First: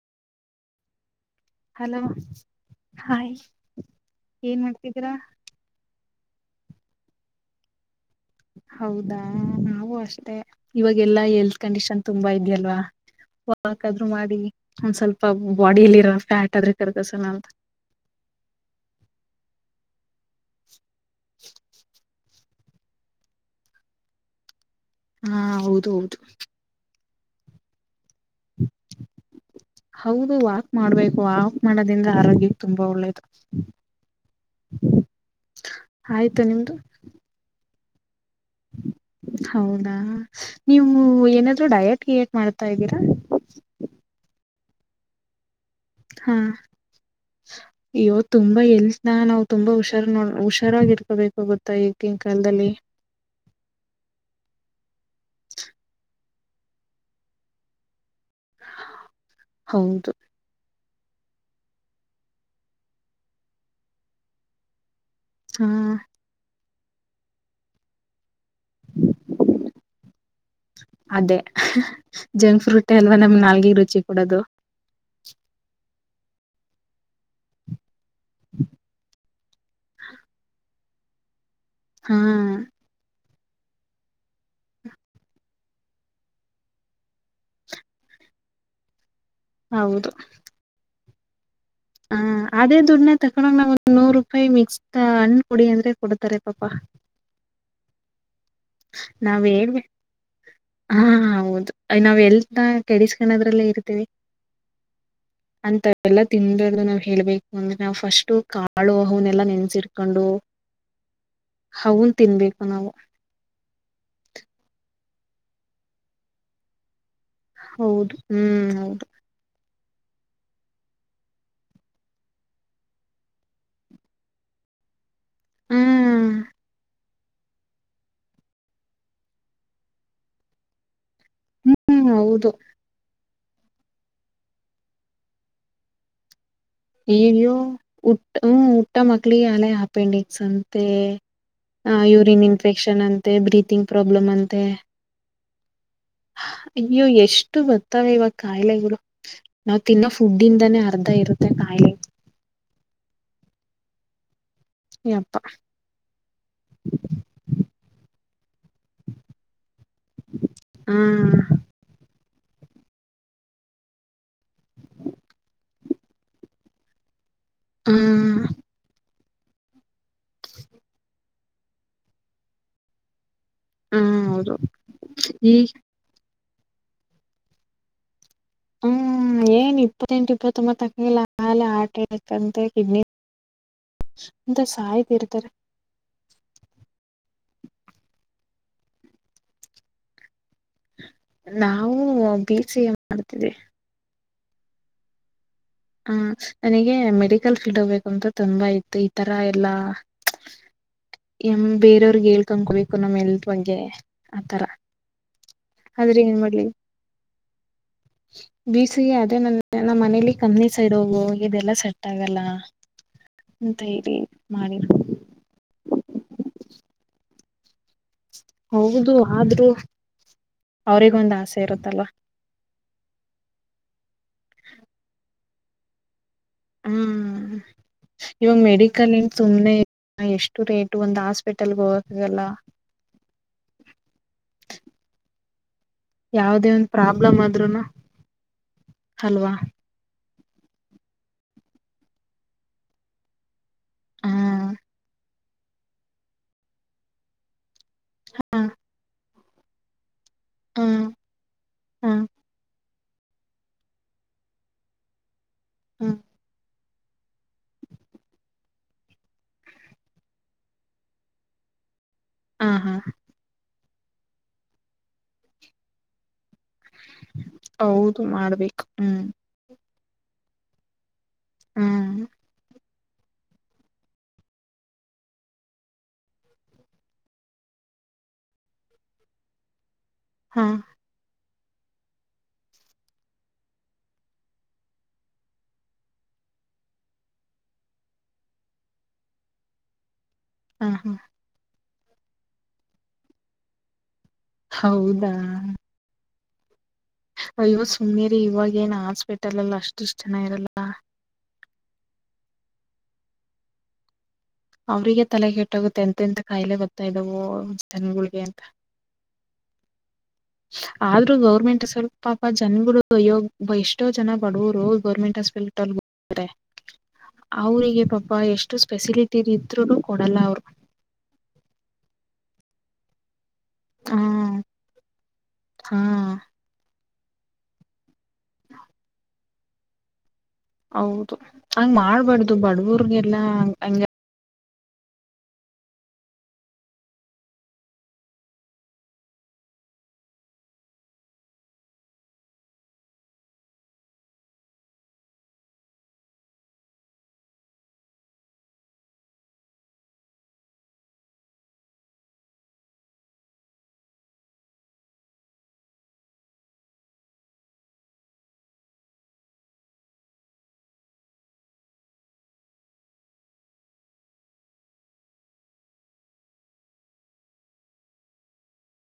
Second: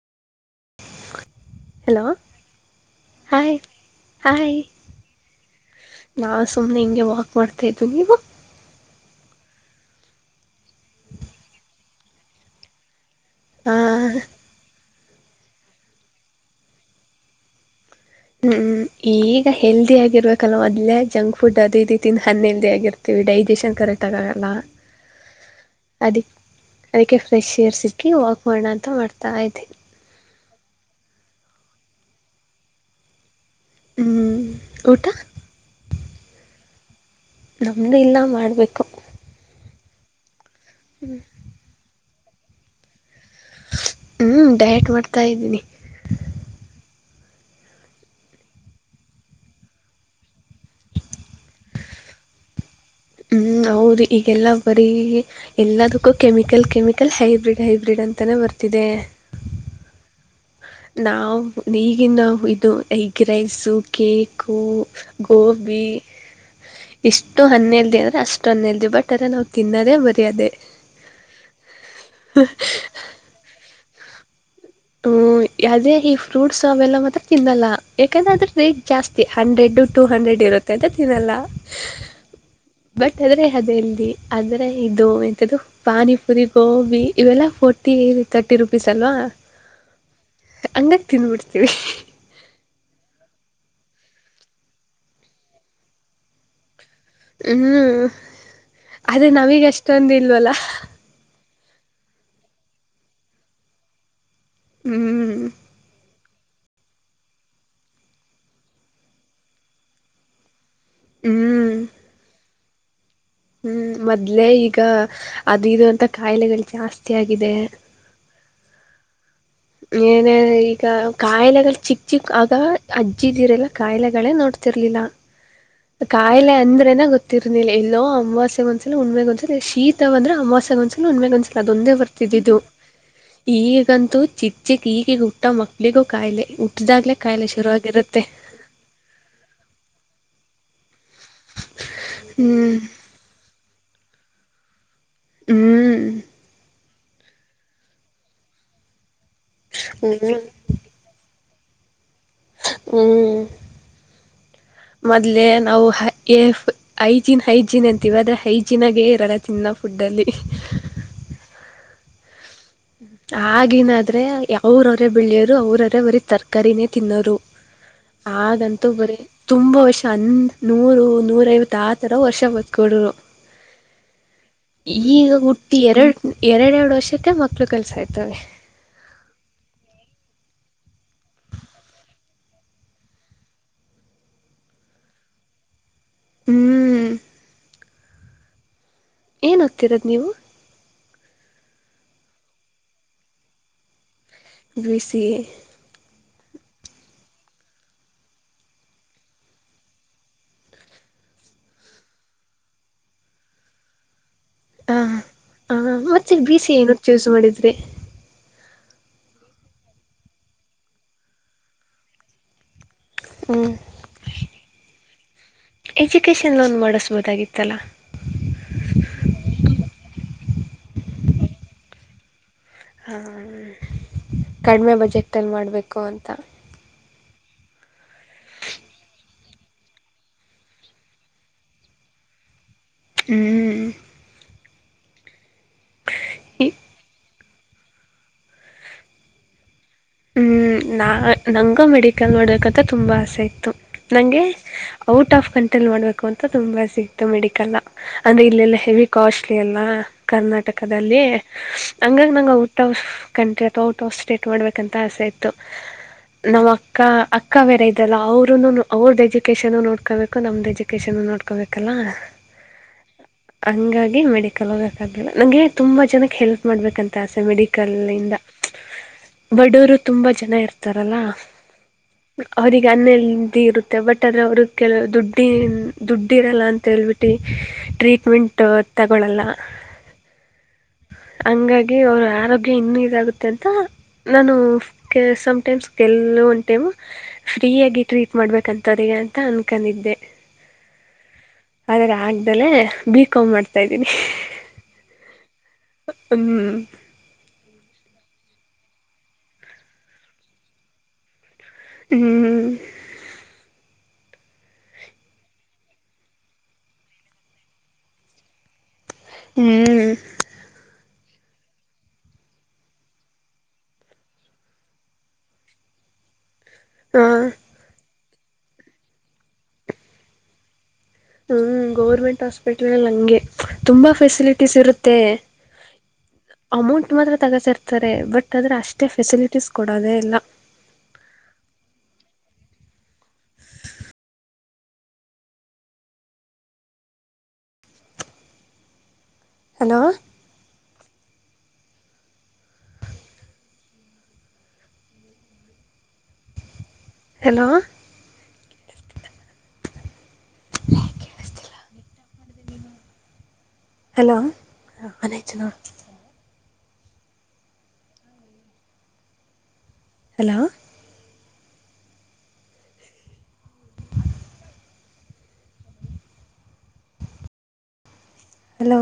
ಹ hello hi ಏನ್ ಮಾಡ್ತಿದೀರಾ ನಾ ಸುಮ್ನೆ ಹಿಂಗೆ ವಾಕ್ ಮಾಡ್ತಾ ಇದ್ ನೀವು ಹೌದಾ ನಾವವು ಅಷ್ಟೇ ಇವಾಗೆಲ್ಲಾ ಎಲ್ತ್ ಕಂಡೀಷನ್ ತುಂಬಾ ಇದೆಯಲ್ವಾ ಆ ವಾಕ್ ಆದ್ರು ಮಾಡಿ ಒಂದ್ ಸ್ವಲ್ಪ ಬಾಡಿಯಲ್ಲಿ ಇರ ಫ್ಯಾಟ್ ಆದ್ರೆ ಕರ್ಕಸಣ ಅಂತ ಹ್ಮ್ ಈಗ ಹೆಲ್ದಿ ಆಗಿರ್ಬೇಕಲ್ ಮೊದ್ ಜಂಕ್ ಫುಡ್ ಅದೀತಿನ ಹನ್ನೆಲ್ದೇ ಆಗಿರ್ತೀವಿ ಡೈಜೆಷನ್ ಕರೆಕ್ಟಗ ಆಗಲ್ಲ ಹಾ ಹೌದ ಹೌದು ಅದಿಕ್ ಅದಕ್ಕೆ ಫ್ರೆಶ್ ಏರ್ ಸಿಕ್ಕಿ ವಾಕ್ ಮಾಡೋ ಅಂತ ಮಾಡ್ತಾ ಇದೀನಿ ಹೌದು ವಾಕ್ ಮಾಡ್ಬೇಕು ಆ ಮಾಡೋದ್ರಿಂದ ಆರೋಗ್ಯ ತುಂಬಾ ಒಳ್ಳೇದು ಹ್ಮ ಟಾ ಆಯ್ತು ನಿಮ್ದು ನಮ್ಮದು ಇಲ್ಲ ಮಾಡಬೇಕು ಹೌದಾ ನೀವು ಏನಾದ್ರು ಡಯೆಟ್ ಕಿಯೇಟ್ ಮಾಡ್ತಾ ಇದ್ದೀರಾ ಹ್ಮ್ ಡಯಟ್ ಮಾಡ್ತಾ ಇದ್ದೀನಿ ಹಾ ಅಯ್ಯೋ ತುಂಬಾ ಎಲ್ತ್ನಾ ನಾವ್ ತುಂಬಾ ಹುಷಾರ್ ನೋಡ ಹುಷಾರರ್ತವಿ ಬೇಕು ಗೊತ್ತಾ ಈಗಿನ ಕಾಲದಲ್ಲಿ ಹ್ಮ್ ಹೌದು ಈಗೆಲ್ಲ ಬರೀ ಎಲ್ಲದಕ್ಕೂ ಕೆಮಿಕಲ್ ಕೆಮಿಕಲ್ ಹೈಬ್ರಿಡ್ ಹೈಬ್ರಿಡ್ ಅಂತ ತಾನೇ ಬರ್ತಿದೆ ಹೌದು ನಾವ್ ಈಗಿನಾ ಇದು ಎಗ್ ರೈಸ ಕೇೇಕು ಹಾ ಗೋಬಿ ಇಷ್ಟು ಹನ್ನಿಲ್ದ ಅಂದರೆ ಅಷ್ಟು ನ್ನ ಎಲ್ಲಿ ಬಟ್ಟಾರೆ ನಾವು ತಿನ್ನದೇ ಬರೆಯೋದೇ ಅದೇ ಜಂಕ್ ಫ್ರೂಟ್ ಎಲ್ವಾ ನಮ್ಗೆ ನಾಲ್ಗ ರುಚಿ ಕೊಡೋದು ಹ್ಮ ಅದೇ ಈ ಫ್ರೂಟ್ಸ್ ಅವೆಲ್ಲ ಮತ್ತ ತಿನ್ನಲ್ಲ ಯಾಕಂದ್ರೆ ಅದ್ರ ರೇಟ್ ಜಾಸ್ತಿ ಹಂಡ್ರೆಡ್ ಟೂ ಹಂಡ್ರೆಡ್ ಇರುತ್ತೆ ಅಂತ ತಿನ್ನಲ್ಲ ಹಾ ಅದೆಲ್ಲಿ ಆದ್ರೆ ಇದು ಎಂತ ಪಾನಿಪುರಿ ಗೋಬಿ ಇವೆಲ್ಲ ಫೋಟಿ ತರ್ಟಿ ರುಪೀಸ್ ಅಲ್ವಾ ಹೌದು ಇ ತಿದನ್ಬಿಡ್ತೀವಿ ಹಾ ಅದೇ ದುಡ್ನ್ನ ತಕೊಂಗ ನಾವ್ ಒಂದ ನೂರು ರೂಪಾಯಿ ಮಿಕ್ತ ಹಣ್ಣ್ ಕುಡಿ ಅಂದ್ರೆ ಕೊಡ್ತಾರೆ ಪಾಪಾ ಹ್ಮ್ ಅದೇ ನಾವ್ ನಾವೀಗ ಹೇಳ್ಬೇ ಅಷ್ಟೊಂದ ಇಲ್ವಲ್ಲ ಹಾ ಹೌದು ನಾವ್ ಎಲ್ ಕೆಡಿಸಕಣೋದ್ರಲ್ಲೇ ಇರ್ತೀವಿ ಹ್ಮ್ ಎಲ್ಲ ತಿದದು ನಾವ್ ಹೇಳ್ಬೇಕು ಅಂದ್ರೆ ನಾವು ಫಸ್ಟ್ ಕಾಳು ಅನ್ನಲ್ಲಾ ನೆನ್ಸಿಟ್ಕೊಂಡು ಹ್ಞೂ ಹನ್ ತಿನ್ಬೇಕು ನಾವು ಹ್ಮ್ ಮೊದ್ಲೆೇ ಈಗ ಅದ ಇರುವಂತ ಕಾಯಿಲೆಗಳು ಜಾಸ್ತಿ ಆಗಿದೆ ಹೌದು ಹ್ಮ್ ಹೌದು ಏನ ಈಗ ಕಾಯಿಲೆಗಳು ಚಿಕ್ಕ ಚಿಕ್ ಆಗ ಅಜ್ಜ ಇದಿರೆಲ್ಲ ಕಾಯಿಲೆಗಳೇ ನೋಡ್ ಬತಿರ್ಲಿಲ್ಲ ಹ್ಮ್ ಕಾಯಿಲೆ ಅಂದ್ರೆನ ಗೊತ್ತಿರ್ನಿಲ್ಲ ಎಲ್ಲೋ ಅಮವಾಸ್ಯಗ ಒಂದ್ಸಲ ಉಣ್ ಒಂದ್ಸಲಿ ಶೀತವ ಅಂದ್ರೆ ಅಮವಾಸ್ಯೆಗ ಒಂದ್ಸಲ ಒಂದ ಮೇಾಗ ಒಂದ್ಸಲ ಅದೊಂದೇ ಹ್ಮ್ ಹೌದು ಬರ್ತಿದ್ದಿದ್ದು ಈಗಂತೂ ಚಿಚೆ ಕೀ ಗುಟ್ಟಾ ಮಕ್ಲಿ ಕಾಯಲೆ ನೀವ್ಯೋ ಉಟ್ಟ ಹ್ಮ್ ಊಟ್ಟ ಮಕ್ಳಿಗೆ ಅಲ್ಲ ಅಪೆಂಡಿಕ್ಸ್ ಅಂತೆ ಹ ಯೂರಿನ್ ಹ್ಮ್ ಇನ್ಫೆಕ್ಷನ್ ಅಂತೆ ಬ್ರೀತಿಂಗ್ ಪ್ರಾಬ್ಲಮ್ ಅಂತೆ ಹ್ಮ್ ಅಯ್ಯೋ ಎಷ್ಟು ಬರ್ತ್ತವೆ ಇವ ಕಾಯಿಲೆಗಳು ನಾವ್ ತಿನ್ನೋ ಫುಡ್ ಇಿಂದಾನೇ ಅರ್ಧ ಇರುತ್ತೆ ಕಾಯಿಲೆ ಹ್ಮ್ [inaudible] ಮೊದ್ಲೆ ನಾವು ಹೈಜಿನ್ ಹೈಜಿನ್ ಅಂತೀವಿ ಆದದ್ರೆ ಹೈಜೀನ್ಾಗೇ ಇರಲ್ಲ ತಿನ್ನ ಫುಡ್ ಚಲ್ಲಿ ಹ್ಮ ಆಗನಾದ್ರೆ ಅವ್ರವ್ರೆ ಬೆಳಿಯೋರು ಅವ್ರವ್ರೆ ಬರೀ ತರಕಾರಿನೇ ತಿನ್ನೋರು ಹ್ಮ್ ಆದಂತೂ ಬರೀ ತುಂಬಾ ವರ್ಷ ಅಂದ ನೂರು ನೂರ ಇವತ್ತು ಆತರ ವರ್ಷ ಬತ್ಕೊಂಡರು ಹ್ಮ್ ಹೌದು ಈಗ ಈ ಹುಟ್ಟಿ ಎರಡು ಎರಡೆ ಎರಡು ವರ್ಷಕ್ಕೆ ಮಕ್ಕಳು ಕೆಲಸಾಯಯ್ತೆ ಹ್ಮ್ ಏನ್ ಇಪ್ಪತ್ತೆಂಟು ಇಪ್ಪತ್ತೊಂಬತ್ತು ತಕಿಲ್ಲ ಆಾಲ ಆಟ ಇಕಂತೆ ಕಿಡ್ನಿ ಅ ಸಾಯಿ್ ದೀರದರ್ ಹ್ಮ್ ಏನ್ ಆಗ್ತಿರೋದ ನೀವು ನಾವು ಬಿ ಸಿ ಎ ಮಾಡ್ತಿದ್ದವಿ ಬಿಸಿಿ ಹ್ಮ ನನಗೆ ಮೆಡಿಕಲ್ ಫೀಲ್ಡ್ ಹೋಗಬೇಕುಂತ ತುಂಬಾ ಇತ್ತು ಈತರ ಎಲ್ಲಾ ಎ ಬೇರೆಯವ್ರಗ್ ಹೇಳ್ಕನ್ಕೋಬೇಕು ನಮ್ ಎಲ್ತ್ ಬಗ್ಗೆ ಆತರ ಹ ಹ ಆದ್ರೆ ಮತ್ತೆ ಏನ್ ಬಿ ಮಾಡ್ಲಿ ಸಿ ಏನ ಚ್ಯೂಸ್ ಮಾಡಿದ್ರಿ ಬೀಸಿಗೆ ಅದೇ ನ ನಮ್ಮ ಮನೇಲಿ ಕಮ್ಮಿಸ ಇೋಗು ಇದೆಲ್ಲಾ ಸೆಟ್ ಆಗಲ್ಲ ಹ್ಮ್ ಂತ ಇರಿ ಮಾಡಿರು ಎಜುಕೇಶನ್ ಲೋನ್ ಮಾಡಿಸಬೋದಾಗಿತ್ತಲ್ಲ ಹೌದು ಆದ್ರೂ ಅವ್ರಗೊಂದ ಆಸೆ ಇರುತ್ತಲ್ ಹಾ ಕಡಿಮೆ ಬಜೆಟಲ್ಲಿ ಮಾಡಬೇಕು ಅಂತ ಹ್ಮ್ ಇವಾಗ ಮೆಡಿಕಲ್ನ್ ಸುಮ್ನೆ ಎಷ್ಟು ರೇಟ್ ಒಂದ್ ಹಾಸ್ಪಿಟಲ್ಗೆ ಹೋಗಕ್ಾಗಲ್ಲ ಹ್ಮ್್ಮ ಯಾವ್ದೇ ಒಂದ ಪ್ರಾಬ್ಲಮ್ ಆದ್ೂನು ಅಲ್ವಾ ಹ್ಮ್ ನಾ ನಂಗೂ ಮೆಡಿಕಲ್ ನೋಡಕಂತ ತುಂಬಾ ಆಸೆ ಇತ್ತು ಹ ನಂಗೆ ಔಟ್ ಆಫ್ ಕಂಟ್ರೋಲ್ ಮಾಡ್ಬೇಕು ಅಂತ ತುಂಬಾ ಸಿಕ್ತು ಮೆಡಿಕಲ್ ಅಂದ್ರೆ ಹ ಇಲ್ಲೆಲ್ಲ ಹೆವಿ ಕಾಸ್ಟ್ಲಿ ಅಲ್ಲ ಹ ಕರ್ನಾಟಕದಲ್ಲಿ ಹ ಹಂಗಂಗ ನಂಗ ಔಟ್ ಆಫ್ ಕಂಟ್ರಿ ಅಥವಾ ಔಟ್ ಆಫ್ ಸ್ಟೇಟ್ ಮಾಡ್ಬೇಕಂತ ಆಸೆ ಇತ್ತು ಹ ನಮ್ಮ ಅಕ್ಕ ಅಕ್ಕ ಬೇರೆ ಇದಲ್ಲ ಅವರುೂ ಅವ್ರ್ದು ಎಜುಕೇಷನ್ನು ನೋಡ್ಕೋಬೇಕು ನಮ್ಮ್ದು ಎಜುಕೇಷನ್ನು ನೋಡ್ಕೋಬೇಕಲ್ಲ ಹ ಹಾ ಹಂಗಾಗಿ ಮೆಡಿಕಲ್ ಹೋಗಕ್ಕಾಗಲಿಲ್ಲ ನಂಗೆ ತುಂಬ ಜನಕ್ಕೆ ಹೆಲ್ಪ್ ಮಾಡಬೇಕಂತ ಆಸೆ ಹೌದು ಮೆಡಿಕಲ್ಲಿಂದ ಮಾಡ್ಬೇಕು ಹ್ಮ್ ಬಡೂರು ತುಂಬಾ ಜನ ಇರ್ತಾರಲ್ಲ ಹ್ಮ್ ಅವಿಗೆ ಅನ್ನೆದ ಇರುತ್ತೆ ಬಟ್ ಆದರೆ ಅವ್ರ ಕೆಲವು ದುಡ್ಡಿ ದುಡ್ಡಿ ಇರಲ್ಲ ಅಂತೇಳ್ಬಿಟ್ಟು ಟ್ರೀಟ್ಮೆಂಟ್ ತಗಳಲ್ಲ ಹಾ ಹಂಗಾಗಿ ಅವ್ರ ಆರೋಗ್ಯ ಇನ್ನುೂ ಇದಾಗುತ್ತೆ ಅಂತ ನಾನು ಸಮಟೈಮ್ಸ್ ಗೆಲ್ಲುವ ಒಂದು ಟೈಮ್ ಫ್ರೀ ಆಗಿ ಟ್ರೀಟ್ ಮಾಡ್ಬೇಕಂತ ಅಂತ ಅನ್ಕೊಂಡಿದ್ದೆ ಹಾ ಹಾ ಆದ್ರೆ ಆಗ್ದಲೆೇ ಬೀ ಮಾಡ್ತಾ ಇದ್ದೀನಿ. ಹೌದಾ. [unintelligible] ಅಯ್ಯೋ ಸುಮ್ಮೀರಿ ಇವಾಗೇಏನ್ ಹಾಸ್ಪೆಟಲ್ ಎಲ್ಲ ಅಷ್ಟ ಇಷ್ಟ ಜನ ಇರಲ್ಲ. ಹ್ಮ್. ಅವ್ರಿಗೆ ತಲೆ ಕೆಟ್ಟೋಗುತ್ತೆ ಎಂತೆ ಎಂತ ಕಾಯಿಲೆ ಗೊತ್ತಾ ಇದ್ದವು ಜನಗಳಿಗೆ ಹ್ಮ್. ಆದ್ರ ಗೌರ್ಮೆಂಟ್ ಸ್ವಲ್ ಪಾಪ ಜನ್ಗಳು ಎಷ್ಟೋ ಜನ ಬಡವರು ಗೌರ್ಮೆಂಟ್ ಹಾಸ್ಪೆಲ್ ತೊ [unintelligible] ಹಾಂ ಅವರಿಗೆ ಪಾಪ ಎಷ್ಟು ಸ್ಪೆಸಿಲಿಟಿ ಇದ್ರೂ ಕೊಡಲ್ಲ ಅವರು. ಹ್ಮ್ ಗೌರ್ಮೆಂಟ್ ಹಾಸ್ಪಿಟ್ಲ್ ಎ ಹಂಗೆ ತುಂಬಾ ಹ ಫೆಸಿಲಿಟೀಸ್ ಇರುತ್ತೆ ಹಾ ಅಮೌಂಟ್. ಮಾತ್ರ ತಗಸಿ ಇರ್ತಾರೆ ಬ--ಆದ್ರೆ ಅಷ್ಟೇ ಫೆಸಿಲಿಟೀಸ್ ಕೊಡೋದೆೇ ಇಲ್ಲ. ಹೌದು ಹಂಗ್ ಮಾಡಬಾರದು ಬಡವರ್ಗೆಲ್ಲಾ ಹ ಹಂಗ hello. Hello [unintelligible] hello hello. Hello